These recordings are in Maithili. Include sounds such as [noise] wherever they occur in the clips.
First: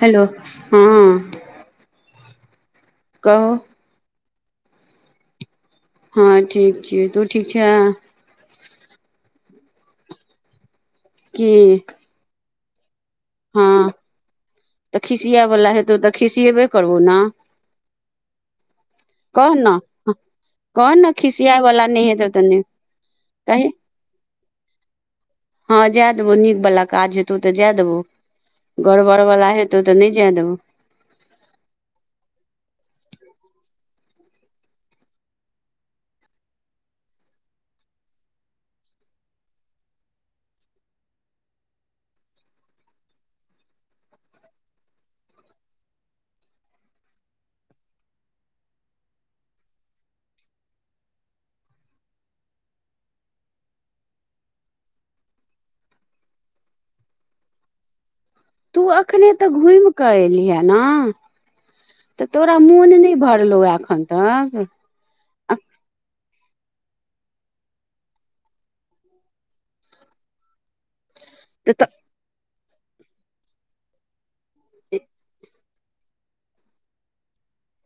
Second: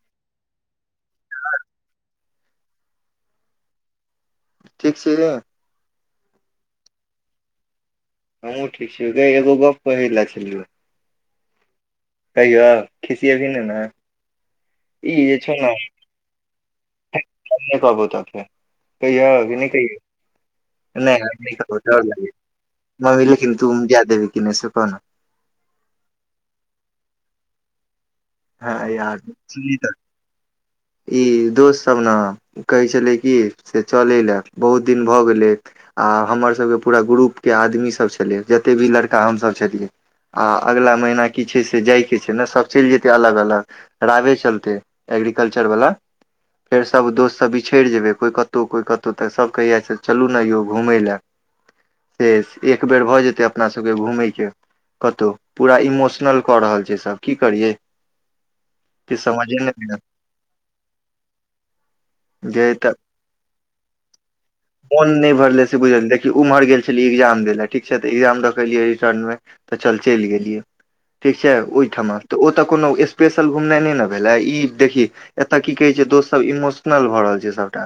हेलो हँ आ कहू ठीक छिये हँ ठीक छिये तू ठीक छै हमू ठीक छिये गाइ एगो गप्प कहे लए छलियौ की कहियौ खिसियेब ही नइ ने हँ तऽ ई जे छौ ने खिसियियावला हम हेतौ तऽ खिसियएबे करबहु ना नहि कहबौ तऽ फेर कहियौ अ की नहि कह कहियऊ ने नइ आब नइ खिसिया कहबऊ वाला डोर नहि हेतौ लगइ तऽ नहि मम्मी देखिने कही तु जे देबही की नइ से कह न हँ जाए देबौ नीक वला काज हेतौ तऽ जेए देबौ हँ यार गड़बड़ वाला सुन ली हेतौ त तऽ नहि जाय देबो ई दोस्त सब न कहै छलै कि से चलय लए बहुत दिन भऽ गेलै आ हमरसभके पूरा ग्रुपके आदमी सब छलै जते भी लड़का हमसभ छलियै आ अगला महिना की छै से जाय के छै ने सभ चलि जेतैय अलग अलग रवे चलते एग्रीकल्चर वाला फेर सभ दोस्तसभ बिछड़ि जेयबै कोइ कतहु कोइ कतहु तऽ सभ कहिय से चलू ने यौ घूमय लए से एक बेर भऽ जेतैय अपना सभके घूमयके कतो पूरा इमोशनलक रहल छैय सब करिए तू एखने तऽ घूमि कऽ एलिहे न जे तऽ एखन तक मोन नहि भरले से बुझल देखि उम्हर गेल छलियै एग्जाम दै लए ठीक छै तऽ ए्जाम द के लियै री ठीक छै तऽ ओहिठमा तऽ ओतऽ कोनो स्पेशल घुमनाइ नहि ने भेले ई देखी एत की कहै छै दोस्तसभ इमोशनल भऽ रहल छै सभटा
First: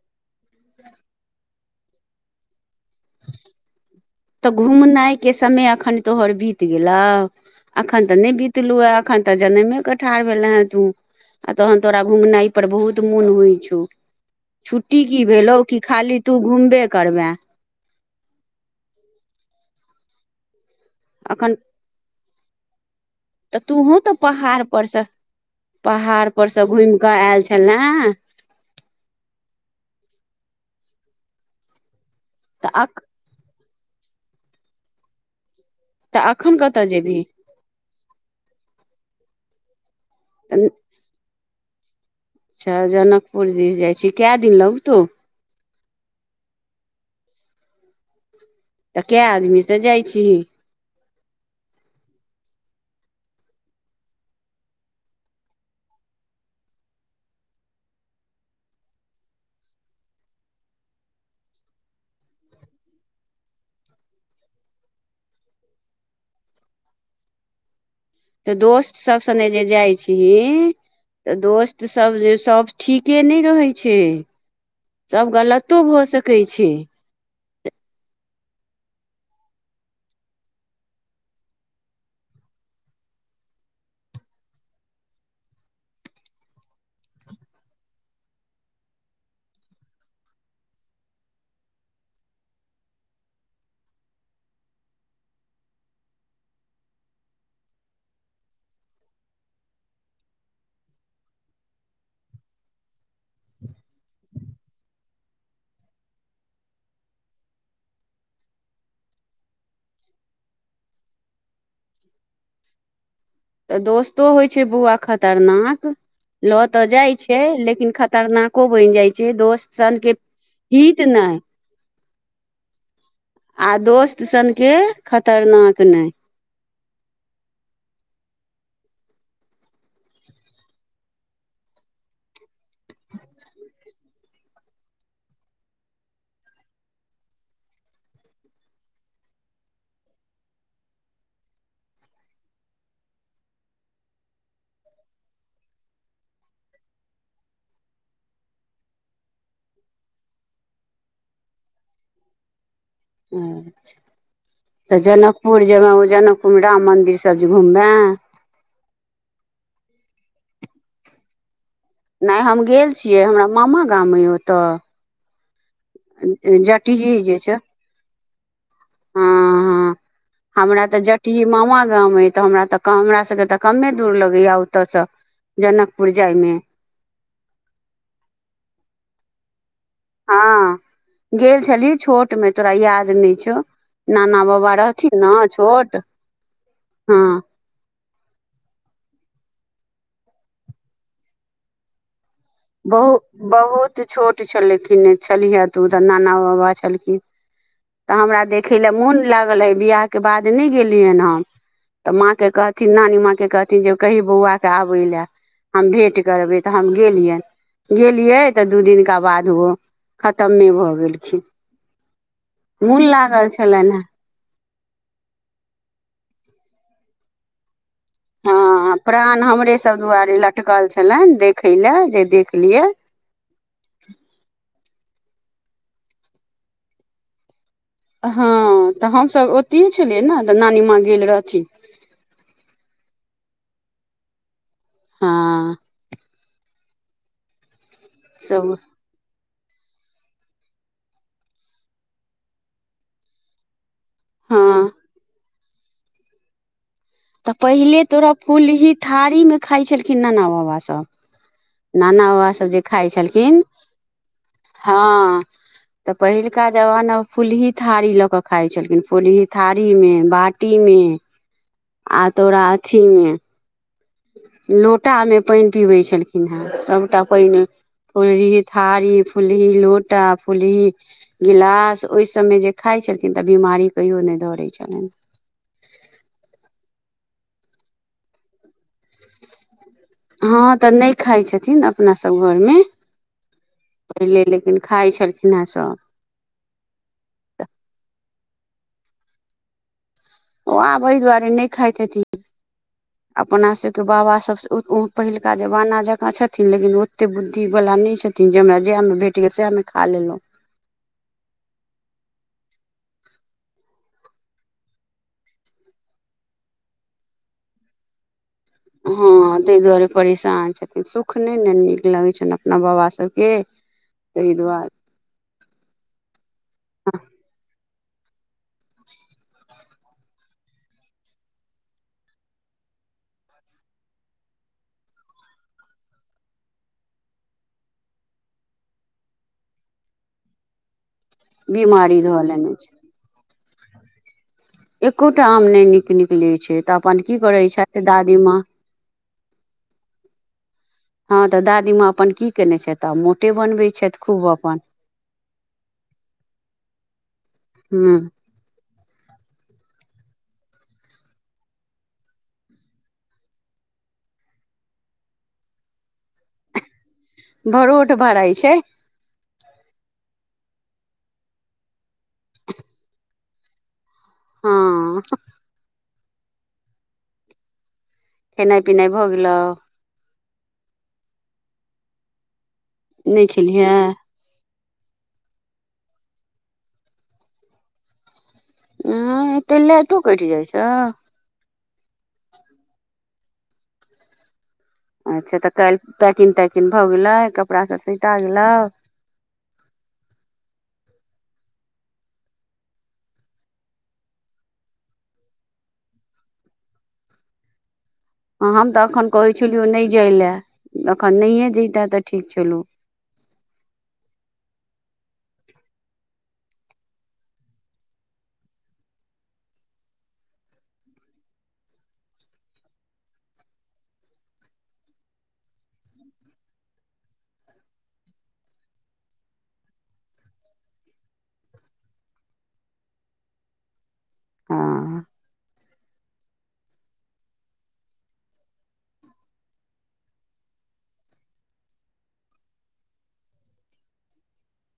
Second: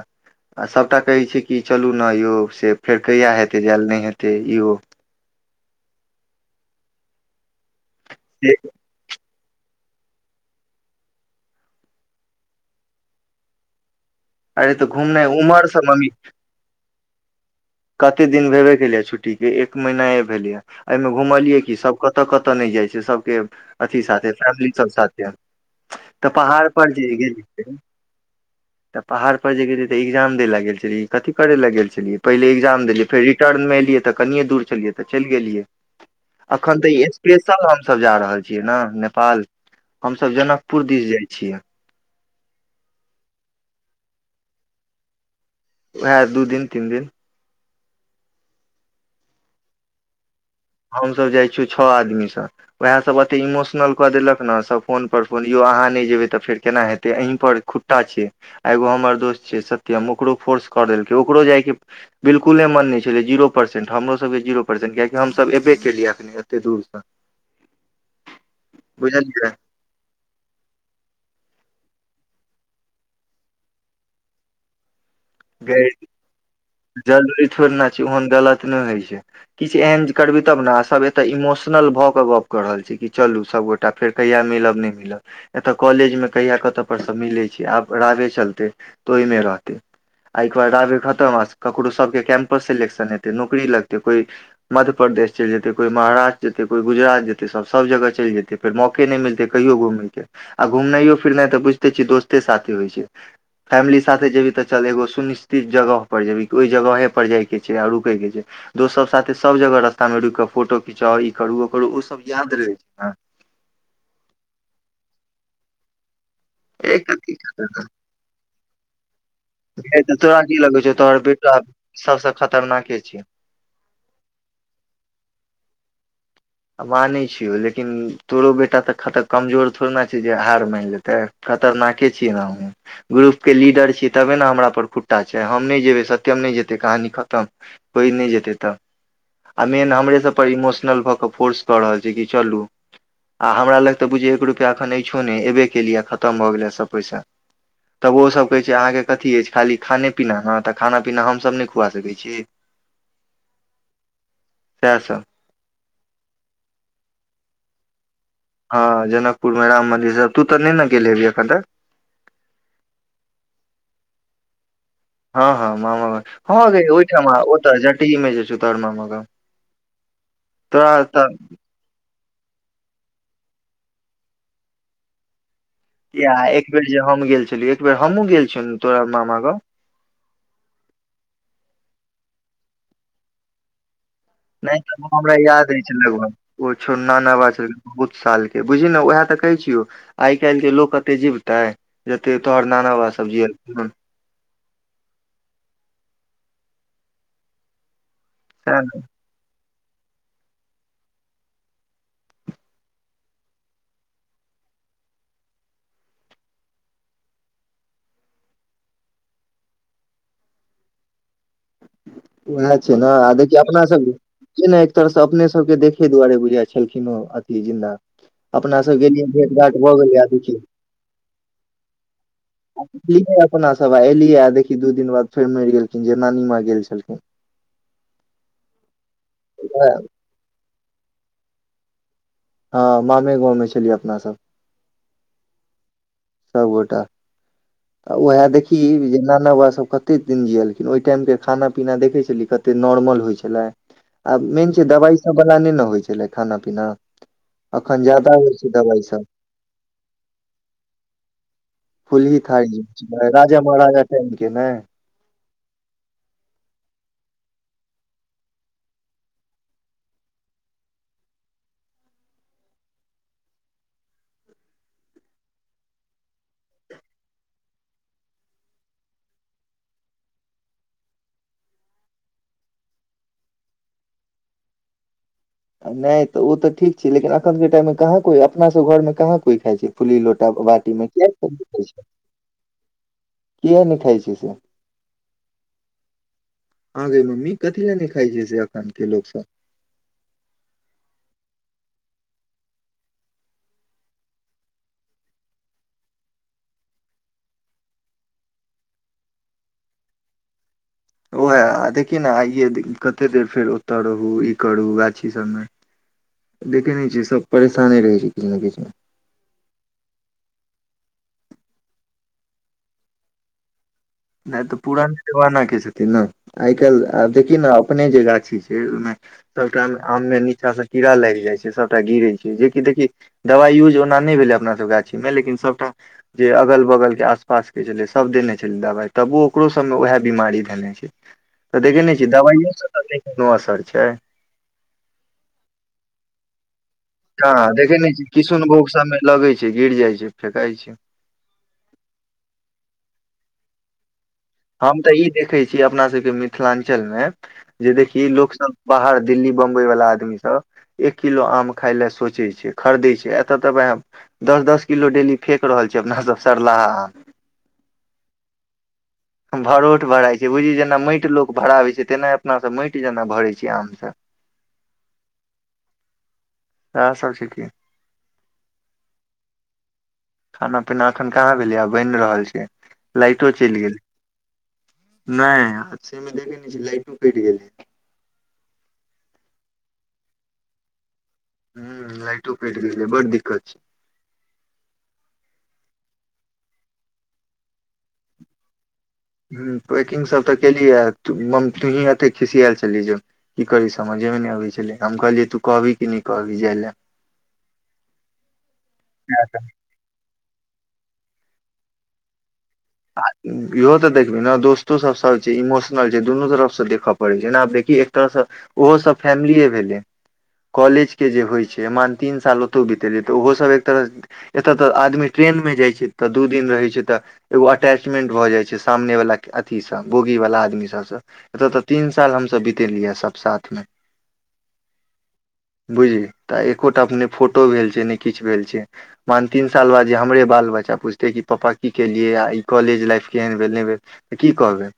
आ सभटा कहै छै कि चलू ने यौ से फेर कहिया हेते जाय ल नहि हेतै तऽ ई ओ घूमनाइ के समय अखन तोहर बीत गेलौ अखन त नहि बीतलूऐ अखन तऽ जनमे के ठाढ़ भेले हे तू आ तहन तोरा घुमनै पर बहुत मोन हौ छौ अरे तऽ छुट्टी घुमनै की भेलौ कि उमरसँ मम्मी खाली तू घुमबे करबे कते दिन भेबे केलैय छुट्टी ठीके एक महीना भेलैय या एहिमे अखन घुमलियै की सब कतऽ कतऽ नहि जाइ छै सबके तऽ तूहों अथी तऽ साथे पहाड़ फैमिली पर सब से साथे तऽ से पहाड़ पर घुमि जे कऽ आयल गेलियै छलें तऽ पहा पहार पर जे गेलियै त एग्जाम दैले गेल छलियै कथी करेलै गेल छलियै पहि तऽ एकग्जाम अ देलियै फेर रिटर्न मे एलि त कनिये दूर छलियै त चली गेलियै तऽ अखन कतऽ त जेबही अस्पेशल हम सभ जा रहल रहल छियै न नेपाल हम सभ जनकपुर दिस जै छियै अच्छा जनकपुर दिस जै छी कै दिन लगतौ उहै दू दिन तीन दिन तऽ कै आदमी से जाइ छीही हम सब जाइ छियौ छ आदमी सो वेह सब एते इमोशनल कऽ देलक न सब फोन पर बोलियौ अहा नै जेबै त फेर केना हेत एहिं खुटटा छै एगो हमर दोस्त छै सत्य ओकरो फोर्स कर ऐस्ट्रो जैके बिलकुले मन नै छलै जीरो परसेंट हमरो सब के जीरो परसेंट किया कि हम सब एबे केलियै अखनी एते दूरसँ तऽ दोस्त सब सगे जे जाइ छीही तऽ दोस्त तऽ सभ जे सभ ठीके नहि रहै छै सभ गलतो भऽ सकै छै जरूरी थोड़े ने छै ओहन गलत नहि हहौ छै किछु एहन करबी तब न सब एत इमोशनल भऽ क गप क रहल छै कि चल सबगो फेर कहिया मिलब नहि मिलब एत कॉलेजमे कहिया कत पर सभ मिलै छै आ चलते तो ओहीमे रहतय आ ऐ क बाद रावे खतम ककरो सबके कैंपस सेलेक्शन हेतै नौकरी लगते कोई म प्रदेश चलि जेतैय कोइ महाराष्ट्र जेतै कोइ गुजरात जेतै सभ सभ जगह चलि जेतै फेर मौके नहि मिलतै कहि घु घुमनैयो फिरनै त बुझिते छहि दोस्ते साथे हौ छै फैमली साथे जेबही त चल एगो सुनिश्चित जगह पर जेही कोइ जगहे पर जाय के छै आ रुकै के छै दोस्त सब साथे सब जगह रास्तामे रुक कऽ फोटो खिचा ई करु ओ करु ओ सब याद रहै छै न तऽ दोस्तो हौ छै बौआ खतरनाक लऽ तऽ एक जाय कथी छै लेकिन खतरनाको बनि जाय छै दोस्त सनके तोरा की लगै छौ हित तोहर नहि बेटा सबसे खतरनाके छिये आ दोस्त सनके खतरनाक नहि मानै छियौ लेकिन तोरो बेटा तऽ खत कमजोर थोड़े नै छै जे हार मानि लेतै खतरनाके छियै हम ग्रुप के लीडर छीयै तबे न हमरा पर खुट्टा छै हम नहि जेयबै सत्यम नै जेतै कहानी खतम कोइ नहि जेतै तऽ आ मेन हमरे सब पर इमोशनल भऽ क फोर्स कऽ रहल छै कि चलू आ हमरा लग तऽ बुझियै एक रुपैआ एखन अछिछो नहि एबे कयेलैआ खतम भऽ गेलै सभ पैसा तब ओसभ कहैत छै अहाँके कथी अछि खाली खाने पीना न तऽ खाना पीना हमसभ नहि खुआ सकैत छीयै [unintelligible] तऽ सब जनकपुर जेबे ओ जनकपुरमे राम मंदिर सब जे घुमबे हँ जनकपुरमे राम मन्दिर सब तू तऽ नहि ने गेलेबही एखन तक नहि हम गेल छियै हमरा मामा गाम ऐ ओतऽ हँ हँ मामा हगे जटिही ओहिठाम जे छै ओ तऽ एकहीमे हँ हँ हमरा तऽ जटही मामा गाम ऐ तऽ हमरा तऽ हमरा सबके तऽ कमे दूर लगैया ओतऽसँ य एक बेेर जे हम गेल छलियौ एक बेर हमहुँ गेल छियौ तोरा मामा गाम हँ गेल छलही छोटमे तोरा याद नहि छौ नाना बाबा नहि तऽ ओ रहथिन हमरा ने याद अछौ छोट लगभग ओ छौ हँ नाना बा छल बहुत साल के बुझल न उहे तऽ [unintelligible] आइ काल्हि लोक कते जीबतै बहु बहुत छोट छलथिन छलिहे तु तऽ उ नाना बौआ छलखिन त हमरा देखै ला मोन लागल रहि बियाह के बाद नहि गेलियन हम तऽ माँके कहथिन नानी माँके कहथिन जे कही बौआके आबै लए हम भेट करबै तऽ हम गेलियन गेलियै तऽ दू दिनका बाद ओ खतमे भऽ गेलखिन उएह छै मोन ने आ लागल देखिय अपना छलनि सबके ने एक तरहसे अपने सबके देखे दुआरे बुझा छै छलखिन ओ अति जिन्दा अपना हाँ सब गेलियै प्राण भेट घाट भऽ हमरेसब गेलै आ दुआरे देखियौ लटकल छलनि देखय लए जे देख लियै अपना सब आ एलियै आ देखी दू दिन बाद फेर मरि गेलखिन जे नानी माँ गेल छलखिन हँ तऽ हमसब ओतहिए छलियै न तऽ नानी माँ गेल रहथिन हँ मामे गाँवमे छलियै अपनासब हाँ सब गोटा आ इ सब देखी जेना खना बाबा सब कते दिन जियलखिन ओहि टाइमके खाना पीना देखै छलियै कते नॉर्मल होइ छलै आब हँ मेन छै दबाई सब वला नहि ने होइ छलै खाना पीना तऽ पहिले अखन तोरा ज्यादा होइ फूल छै ही दवाइ सब थारी मे खाइत छलखिन नाना बाबा सब नाना फूलही बाबा सब थारी जे होइ खाई छलै छलखिन राजा महाराजा टाइम के ने हाँ तऽ पहिलुका जमाना फूलही थारी लऽ कऽ खाइत छलखिन फूलही थारीमे बाटीमे आ तो अथीमे लोटामे पाइन पीबैत छलखिन हे सबटा पाइन फूलही थारी फूलही लोटा फूलही गिलास ओहि सबमें जे खाय छलखिन तऽ बिमारी कहियो नहि दौड़े छलन नहि तऽ ओ तऽ ठीक छै लेकिन एखनके टाइममे कहाँ कोइ अपनासब घरमे कहाँ कोइ खाई छै फुली लोटा हाँ तऽ बाटी मे नहि किया खाई सब नहि छथिन खाइ छै, अपनासब घरमे किया नहि खाइ छै पहिले से लेकिन खाई छलखिन हे सब आ गे मम्मी कथि लएने खाय छै से अखन के लोक सब ओ आब एय दुआरे नहि खाय हेथिन अपना सबके बाबा सब ओ पहिलका जमाना जकाँ छथिन लेकिन ओते बुद्धि बला नहि छथिन जे हमरा जएहमे भेटय सएहमे खा लेलहुँ ओहए आ देखी ने आइयए कतेक देर फेर ओतय रहू ई करू गाछी सबमे देख नहि छी सब परेशानी रहै छै किछु ने किछु मे। हाँ तै दुआरे परेसान छै सुख नइ ने नीक लगै छइन अपना बाबासबके नहि तऽ पुराने जमाना के छथिन ने आइ काल्हि आब देखि न अपने जे गाछी छै ओहिमे सबटा मे आम मे नीचा से कीड़ा लाइग जाय छै सबटा गिरे छै जेकि देखि दवाइ यूज ओना नइ भेल अपना सब गाछी मे लेकिन सबटा जे अगल बगल के आसपास के सब देने छलै दवाई तबो ओकरो सब मे उएहे बीमारी धेने छै तऽ देखैने बीमारी छियै धऽ लेने दबाइोसे छै त नइ कोनो असर छै एकोटा आम नय नीक निकलै छै त ह देखे ने छी किशुनभोग सबमे लगे छै गिर जाइ छै फेेकाई छै हँ तऽ दादीमाँ अपन की केयने छथ त अपन मोटे बनबै छैथ हम तऽ ई देखैत छी अपना सबके मिथिलाञ्चल मे जे हूँ देखिय लोकसब बाहर दिल्ली बम्बई वला आदमी सब एक किलो आम खाई ल सोच छै खरदै छै एतअ त बाई द दस दस किलो डेली फेक रहल छिये अपना सब सरलाहा आम भरोट भराई छै भरोठ भराइ छै बुझिय जेना माटि लोक भराबै छै तेना अपनासँ माटि जेना भरै छी आम सब हाँ सैह सब ठीके खेनाई पिनाई भऽ गेलौ खाना पीना एखन कहाँ भेलै आ बइन रहल छै नहि लाइटो चलि खेलिहे गेल नहि आ सेमे देखै नहि छी लाइटो कटि गेलै हे तऽ लेटो तो कठि जाइ छउ ह लाइटो फेट गेलै बड़ दिक्कत छै अच्छा तऽ कहिल पैकिंग तैकिंग भऽ गेलै कपड़ाभ सेता गेलउ ह पैकिंग सब तऽ केली ह मम तुही अते खिसियाल छलहि जे की करी समझ नइ अबै छलै हम कहलियै तू कहबी कि नहि कहबी जाय लए [inaudible] हम तऽ एखन कहै छलियौ नहि जाय लए एखन नहिए जैते तऽ ठीक छलहुँ इहो तऽ देखबै ने दोस्तो सब सब छै इमोशनल छै दुनू तरफसँ देखऽ पड़े छै ने अब देख कि एक तरहसँ ओहो सब फैमलीए भेलै कॉलेज के जे होइ छै मान तीन साल ओतौ बितेलियै तऽ ओहोसभ एक तरह एतअ त आदमी ट्रेन मे जाइ छै तऽ दू दिन रहै छै तऽ एगो अटैचमेंट भ जाय छै सामने वाला के अथी सँ बोगी वाला आदमी सब सँ एतअ त तीन साल हम बीतेलियै सब साथमे हँ बुझी त एकोटा अप ने फोटो भेल छै ने किछु भेल छै मान तीन साल बाद जे हमरे बाल बच्च बच्चा पुछते कि पापा की केलियै आ ई कॉलेज लाइफ केहन भेल नहि भेल की कहबै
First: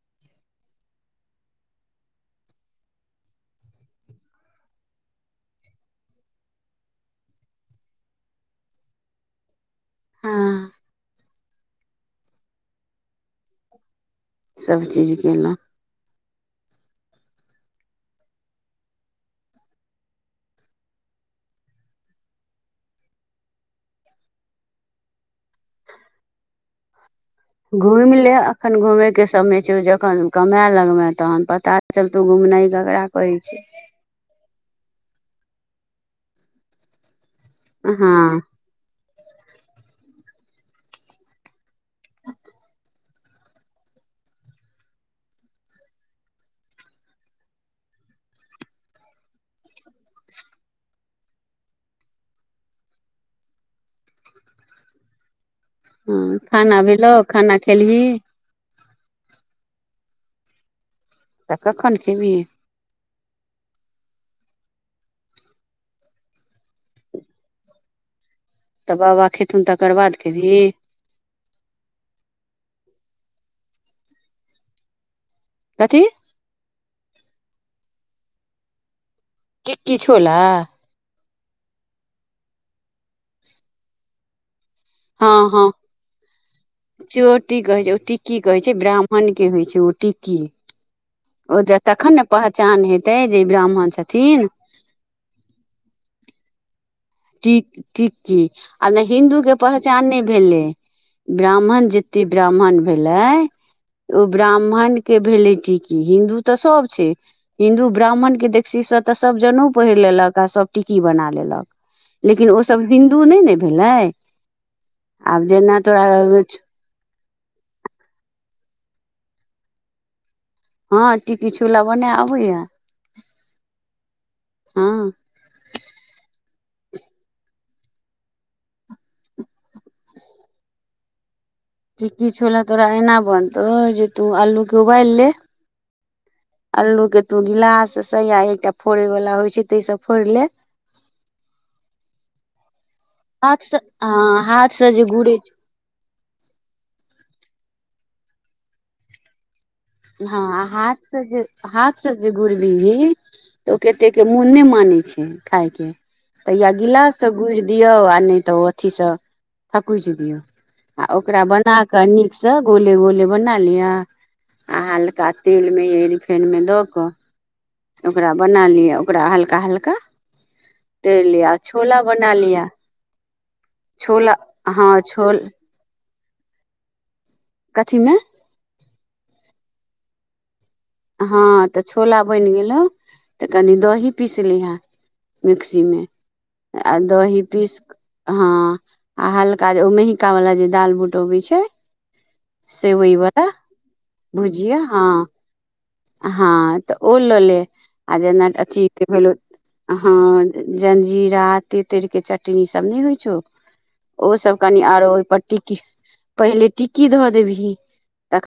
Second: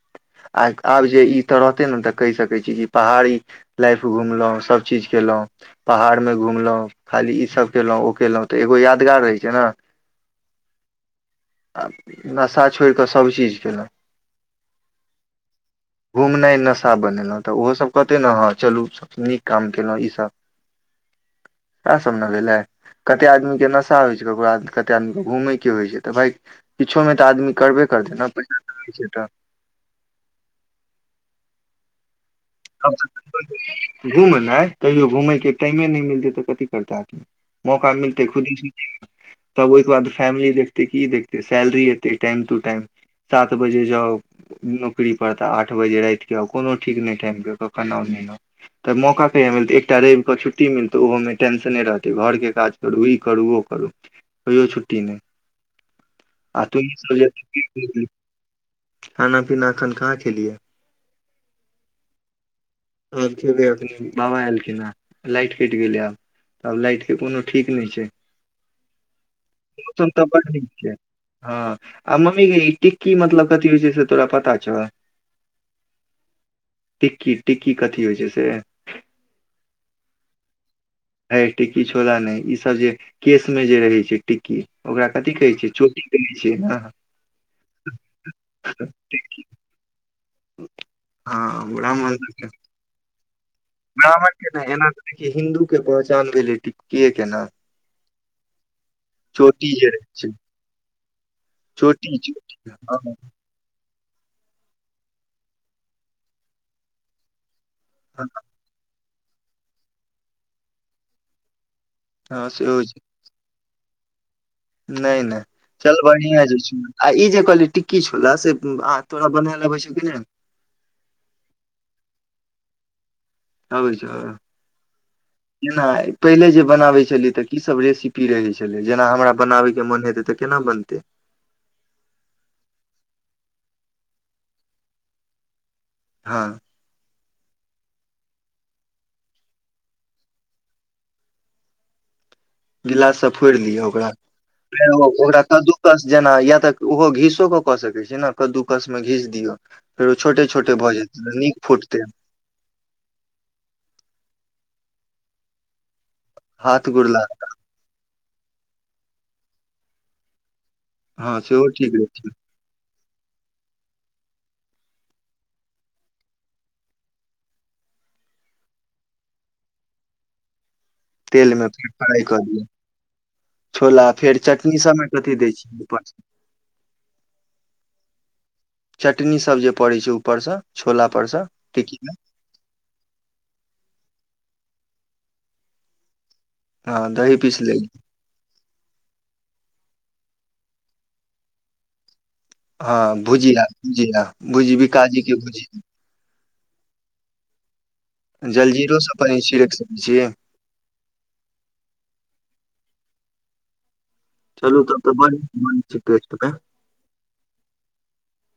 आ आब जे ई तऽ रहते ने तऽ कहि सकैत छी कि पहाड़ी लाइफ घुमलहु सभ चीज केलहुं ता पहाड़ं घुमलहुँं खाली ई सब केलहुँ ओ केलहुँ तऽ एगो यादगार रहै छै न हँ आ नशा छोड़ि कऽ सभचीज कयेलहुँ सभचीज केलहुँ घुमनाइ नशा बनेलहुँ तऽ ओहो सब कहते ने हँ चलू सब नीक काम केलहुँ ईसभ [unintelligible] कते आदमी के नशा होइ छै ककरो कते आदमी के घूमेय के होइ छै तऽ भाई किछो मे घुमि ले एखन घूमेके तऽ समय छै जखन कमे लगबे तहन पता चल घुमनाइ कहियो घुमयके टाइमे नहि मिलतै तऽ कथी करतै आदमी मौका मिलतै हँ खुद तब ओहिके बाद फेमली देखतइ की इ देखतै सेलरी एते टाइम टू टाइम सात बजे जाउ नौकरी पर तऽ आठ बजे राति के आउ कोनो ठीक नहि टाइम के [unintelligible] तऽ मौका कहिय मिलत एकटा रविके छुट्टी मिलतै ओहो मे टेंशने रहते घर के के काज करू ई करू ओ करू कहियो छुट्टी नहि हँ खाना भेलौ खाना खेलही [unintelligible] पिना एखन कहाँ खेलियै तऽ कखन खेबही आब खेबइ अभी बाबा ऐलखिन पिना लाइट कटि गेलै आब आब लाइट के कोनो ठीक नहि छै तऽ बाबा खेथुन तकर ओन बाद त ब खेबही छै [unintelligible] हँ आ मम्मी ग टिक्की मतलब कथी होइ छै से तोरा पता छौ कथी टिक्की टिक्की कथी होइ छै से टिक्की छोला हे टिक्की छोला नहि ईसभ जे केशमे जे रहै छै टिक्की ओकरा हँ कथि कहै हँ छै चोटी कहै छियै न चोटी कहै छै ओ टिक्की कहे छै ब्राह्मण के होइ छै ओ टिक्की ओ हँ ज ब्राह्मण तखन ने सबके, पहचान हेतै जे ब्राह्मण छथिन के नए एना त देख हिन्दू के पहचान भेलै टी टि टिक्की आब नहि हिन्दूके चोटी जे रहे पहचान नहि छै भेलै ब्राह्मण चोटी जते चोटी ब्राह्मण हँ भेलै ओ ब्राह्मण के भेलै टिक्की हिन्दू तऽ सभ छै हिन्दू ब्राह्मण के देखसी से तऽ सब जनेऊ पहिर लेलक आ सब टिकी बना लेलक हँ लेकिन ओ सेहो सब छै हिन्दू नहि ने भेलै नहि नहि आब जेना चल तोरा बढ़िया छै चु [unintelligible] आ ई जे कली टिकी छौला से तोरा बनै लबै छौ कि ने हँ टीकी छोला बनै आबैया आबै हँ छौनाहि पहिले जे बनाबे छलियै तऽ की सब रेसिपी रहै छलै जेना हमरा बनाबै के मन हेतै तऽ केना बनतै जे किछु लए तोरा एना बनतौ जे तू आलूकेँ उबाइल ले हँ आलोग तू गिलाससँ या एकटा फोड़ै वला होइ छै तैइ सब फोइड़ ले [inaudible] गिलास से फोड़ हाथ लिय ओकरा हँ हाथ फे से जे गुड़े ओकरा कद्दू कस जेना या तऽ ओहो घीस तो को क सकै छै न कदू कस मे घीच दिय हँ हाथ से जे हाथ फुटतै से जे घुरबी तऽ ओ कते के मु नै मानै छै खाय के त हाथ गिलास गुड़ला गूइर दियौ त‌ ओ अथि स थकुइच दियौ आ हँ ओकरा सेहो बनाक ठीक रहै छै नीक सँ गोले गोले बना लिअ आ हलका तेलमे रिफेनमे दऽ कऽ ओकरा बना लिअ ओकरा हल्का हल्का तैर लिया तेल आ मे फेर छोला फ्राइ बना कऽ लिया दियौ छोला फेर चटनी सबमे कथी दै छियै उपर कथीमे चटनी सब जे पड़ै छै ऊपर सँ हँ तऽ छोला बैन गेलौ तऽ कनी दही पीसलीहै मिक्सी मे आ दही पीस हँ आ हल्का जे ओ मेहिका बला जे दाल बुट अबै छै सेवइ हँ वाला भुजिया जी हँ भुज भुजिया हँ बिकाजी के भुजिया हँ तऽ ओ लऽ ले आ जेना अथि जलजीरो के सब भेलौ कनि छिड़क सकै हँ छियै जंजीरा तेतैरके चटनी सब नहि होइ छौ ओसभ कनि चलू तब आरो तऽ बड ओहिपर नीक टिकी बनै छै टेस्ट मे पहिले टिकी धऽ देबही त